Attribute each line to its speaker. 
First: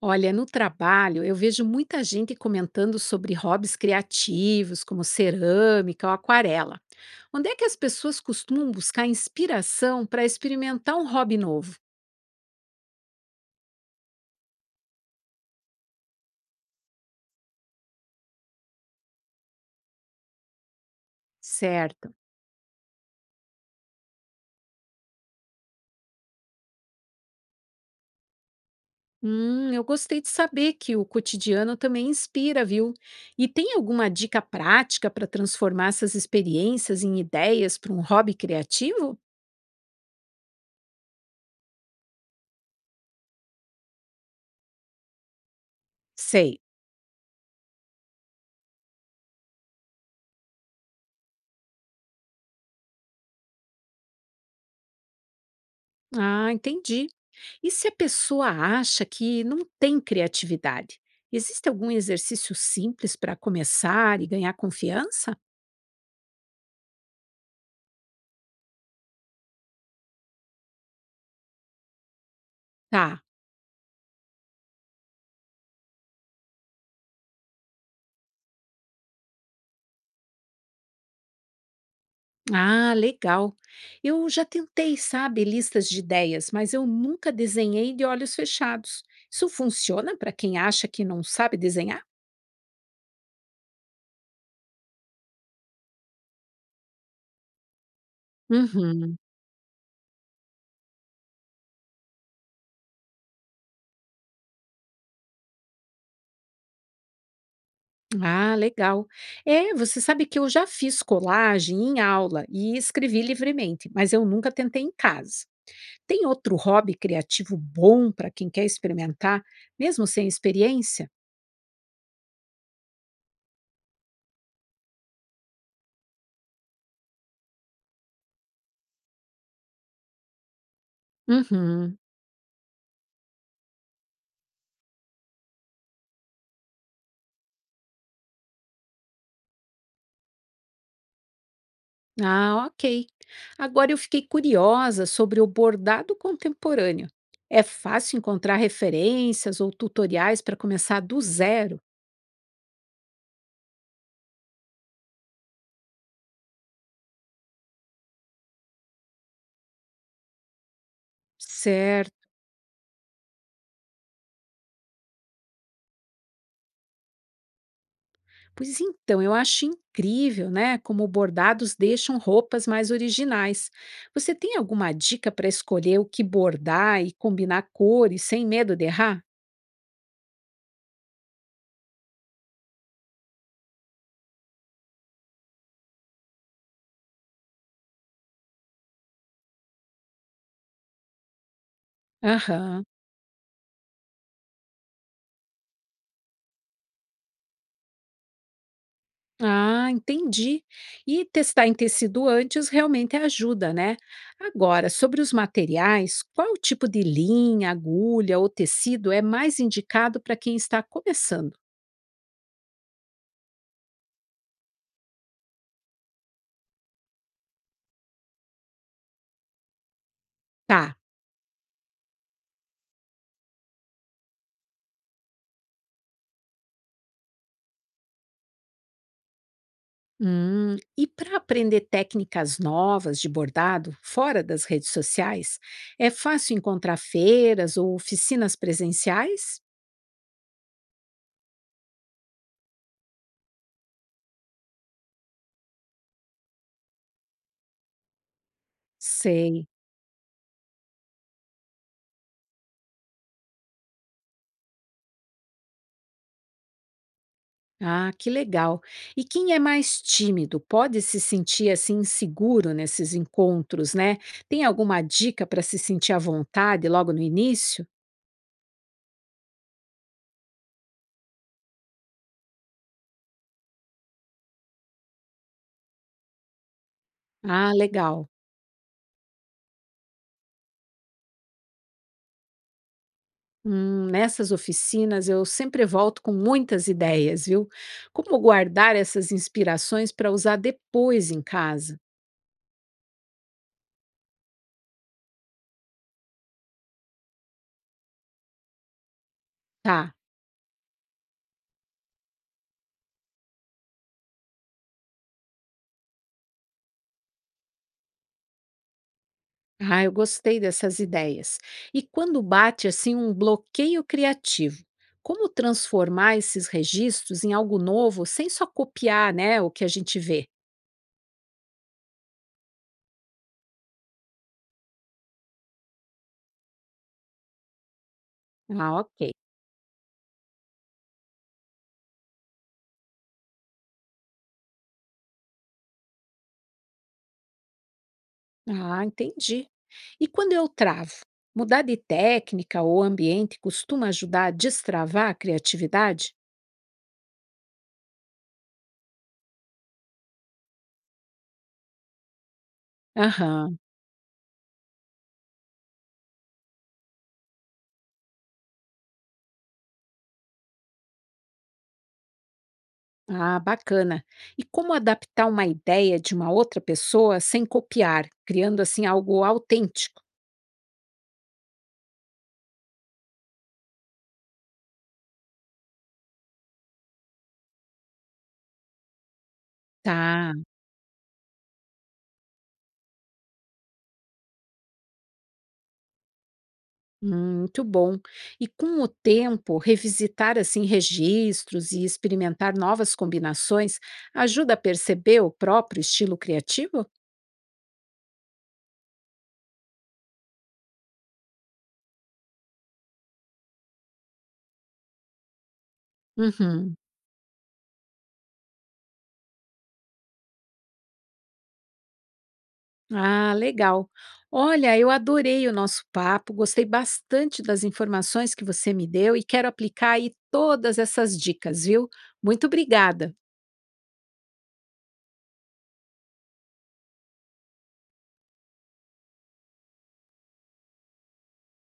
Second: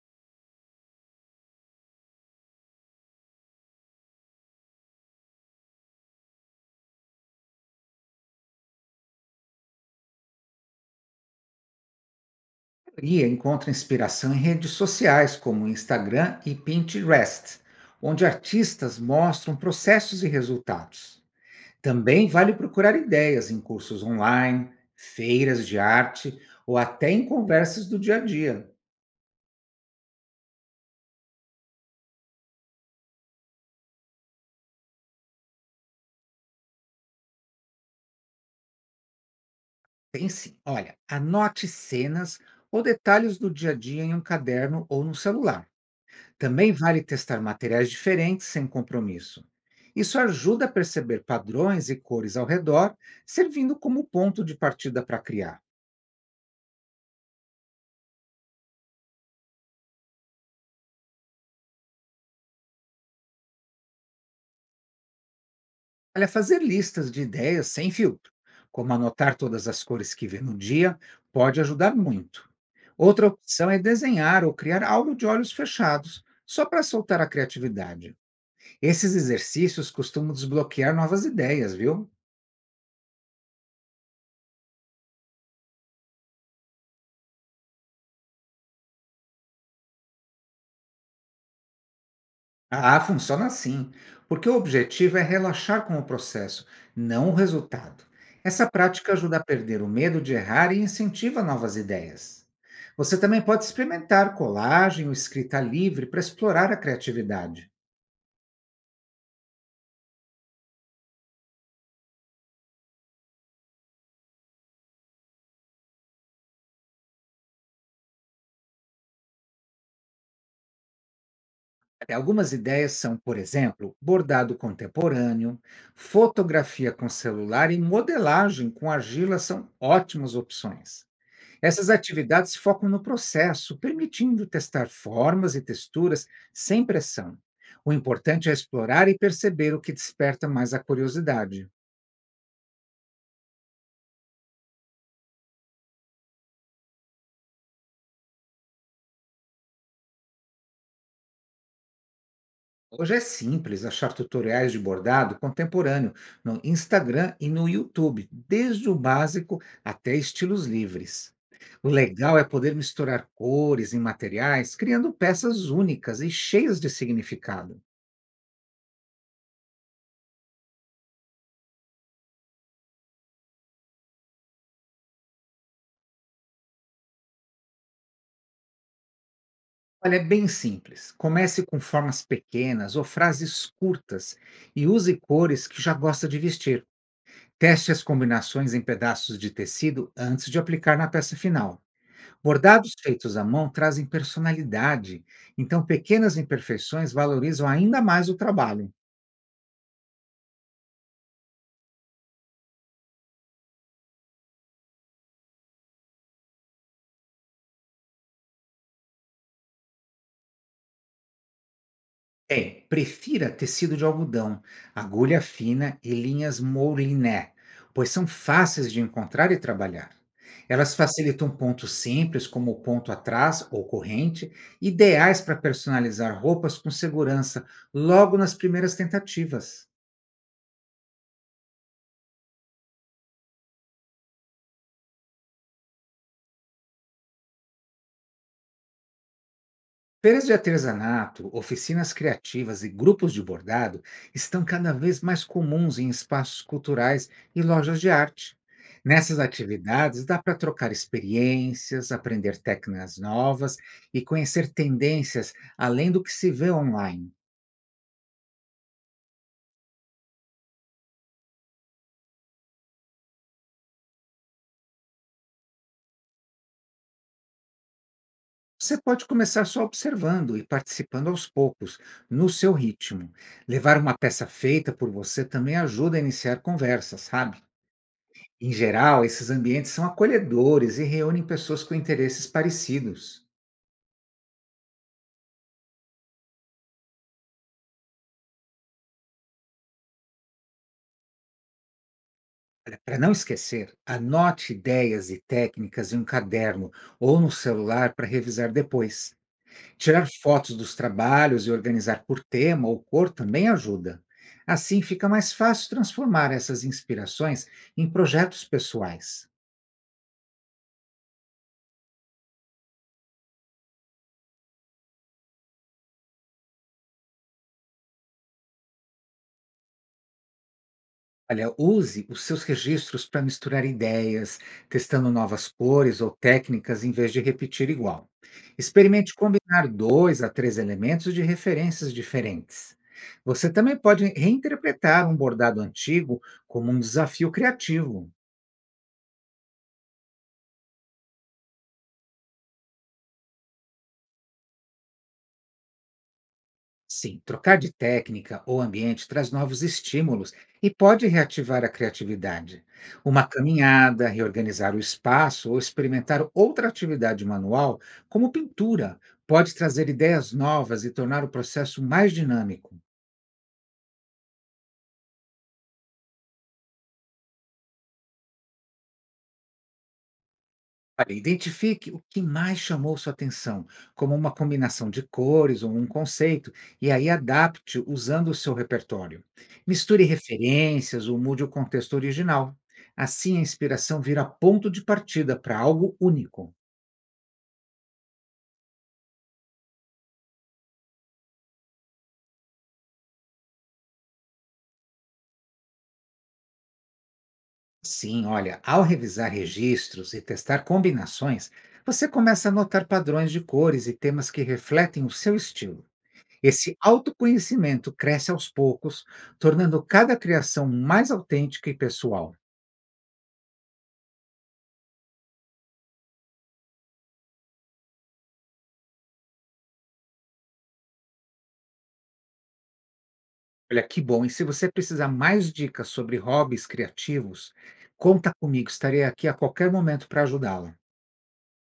Speaker 1: Olha, no trabalho eu vejo muita gente comentando sobre hobbies criativos, como cerâmica ou aquarela. Onde é que as pessoas costumam buscar inspiração para experimentar um hobby novo?
Speaker 2: Maioria encontra inspiração em redes sociais como Instagram e Pinterest, onde artistas mostram processos e resultados.
Speaker 1: Certo.
Speaker 2: Também vale procurar ideias em cursos online, feiras de arte ou até em conversas do dia a dia.
Speaker 1: Eu gostei de saber que o cotidiano também inspira, viu? E tem alguma dica prática para transformar essas experiências em ideias para um hobby criativo?
Speaker 2: Tem sim. Olha, anote cenas ou detalhes do dia a dia em um caderno ou no celular.
Speaker 1: Sei.
Speaker 2: Também vale testar materiais diferentes sem compromisso. Isso ajuda a perceber padrões e cores ao redor, servindo como ponto de partida para criar.
Speaker 1: Ah, entendi. E se a pessoa acha que não tem criatividade? Existe algum exercício simples para começar e ganhar confiança?
Speaker 2: Olha, fazer listas de ideias sem filtro, como anotar todas as cores que vê no dia, pode ajudar muito.
Speaker 1: Tá.
Speaker 2: Outra opção é desenhar ou criar algo de olhos fechados, só para soltar a criatividade. Esses exercícios costumam desbloquear novas ideias, viu?
Speaker 1: Ah, legal. Eu já tentei, sabe, listas de ideias, mas eu nunca desenhei de olhos fechados. Isso funciona para quem acha que não sabe desenhar?
Speaker 2: Ah, funciona assim, porque o objetivo é relaxar com o processo, não o resultado. Essa prática
Speaker 1: Uhum.
Speaker 2: ajuda a perder o medo de errar e incentiva novas ideias. Você também pode experimentar colagem ou escrita livre para explorar a criatividade.
Speaker 1: Ah, legal. É, você sabe que eu já fiz colagem em aula e escrevi livremente, mas eu nunca tentei em casa. Tem outro hobby criativo bom para quem quer experimentar, mesmo sem experiência?
Speaker 2: É, algumas ideias são, por exemplo, bordado contemporâneo, fotografia com celular e modelagem com argila são ótimas opções. Essas
Speaker 1: Uhum.
Speaker 2: atividades focam no processo, permitindo testar formas e texturas sem pressão. O importante é explorar e perceber o que desperta mais a curiosidade.
Speaker 1: Ah, ok. Agora eu fiquei curiosa sobre o bordado contemporâneo. É fácil encontrar referências ou tutoriais para começar do zero?
Speaker 2: Hoje é simples achar tutoriais de bordado contemporâneo no Instagram e no YouTube, desde o básico até estilos livres. O
Speaker 1: Certo.
Speaker 2: legal é poder misturar cores e materiais, criando peças únicas e cheias de significado.
Speaker 1: Pois então, eu acho incrível, né? Como bordados deixam roupas mais originais. Você tem alguma dica para escolher o que bordar e combinar cores sem medo de errar?
Speaker 2: Olha, é bem simples. Comece com formas pequenas ou frases curtas e use cores que já gosta de vestir. Teste as combinações em pedaços de tecido antes de aplicar na peça final.
Speaker 1: Aham.
Speaker 2: Bordados feitos à mão trazem personalidade, então pequenas imperfeições valorizam ainda mais o trabalho.
Speaker 1: Ah, entendi. E testar em tecido antes realmente ajuda, né? Agora, sobre os materiais, qual tipo de linha, agulha ou tecido é mais indicado para quem está começando?
Speaker 2: Bem, prefira tecido de algodão, agulha fina e linhas mouliné, pois são fáceis de encontrar e trabalhar. Elas
Speaker 1: Tá.
Speaker 2: facilitam pontos simples, como o ponto atrás ou corrente, ideais para personalizar roupas com segurança logo nas primeiras tentativas.
Speaker 1: E para aprender técnicas novas de bordado fora das redes sociais, é fácil encontrar feiras ou oficinas presenciais?
Speaker 2: Feiras de artesanato, oficinas criativas e grupos de bordado estão cada vez mais comuns em espaços culturais e lojas de arte. Nessas
Speaker 1: Sei.
Speaker 2: atividades, dá para trocar experiências, aprender técnicas novas e conhecer tendências além do que se vê online.
Speaker 1: Ah, que legal. E quem é mais tímido pode se sentir assim inseguro nesses encontros, né? Tem alguma dica para se sentir à vontade logo no início?
Speaker 2: Você pode começar só observando e participando aos poucos, no seu ritmo. Levar uma peça feita por você também ajuda a iniciar conversas, sabe?
Speaker 1: Ah, legal.
Speaker 2: Em geral, esses ambientes são acolhedores e reúnem pessoas com interesses parecidos.
Speaker 1: Nessas oficinas eu sempre volto com muitas ideias, viu? Como guardar essas inspirações para usar depois em casa?
Speaker 2: Para não esquecer, anote ideias e técnicas em um caderno ou no celular para revisar depois.
Speaker 1: Tá.
Speaker 2: Tirar fotos dos trabalhos e organizar por tema ou cor também ajuda. Assim, fica mais fácil transformar essas inspirações em projetos pessoais.
Speaker 1: Ah, eu gostei dessas ideias. E quando bate assim um bloqueio criativo, como transformar esses registros em algo novo sem só copiar, né, o que a gente vê?
Speaker 2: Olha, use os seus registros para misturar ideias, testando novas cores ou técnicas em vez de repetir igual.
Speaker 1: Ah, ok.
Speaker 2: Experimente combinar 2 a 3 elementos de referências diferentes. Você também pode reinterpretar um bordado antigo como um desafio criativo.
Speaker 1: Ah, entendi. E quando eu travo, mudar de técnica ou ambiente costuma ajudar a destravar a criatividade?
Speaker 2: Sim, trocar de técnica ou ambiente traz novos estímulos e pode reativar a criatividade. Uma
Speaker 1: Aham,
Speaker 2: caminhada, reorganizar o espaço ou experimentar outra atividade manual, como pintura, pode trazer ideias novas e tornar o processo mais dinâmico.
Speaker 1: ah, bacana. E como adaptar uma ideia de uma outra pessoa sem copiar, criando assim algo autêntico?
Speaker 2: Olha, identifique o que mais chamou sua atenção, como uma combinação de cores ou um conceito, e aí adapte usando o seu repertório. Misture
Speaker 1: Tá.
Speaker 2: referências ou mude o contexto original. Assim, a inspiração vira ponto de partida para algo único.
Speaker 1: Muito bom. E com o tempo, revisitar assim registros e experimentar novas combinações ajuda a perceber o próprio estilo criativo?
Speaker 2: Sim, olha, ao revisar registros e testar combinações, você começa a notar padrões de cores e temas que refletem o seu estilo.
Speaker 1: Uhum.
Speaker 2: Esse autoconhecimento cresce aos poucos, tornando cada criação mais autêntica e pessoal.
Speaker 1: Ah, legal. Olha, eu adorei o nosso papo, gostei bastante das informações que você me deu e quero aplicar aí todas essas dicas, viu? Muito obrigada.
Speaker 2: Olha que bom! E se você precisar mais dicas sobre hobbies criativos, conta comigo, estarei aqui a qualquer momento para ajudá-la.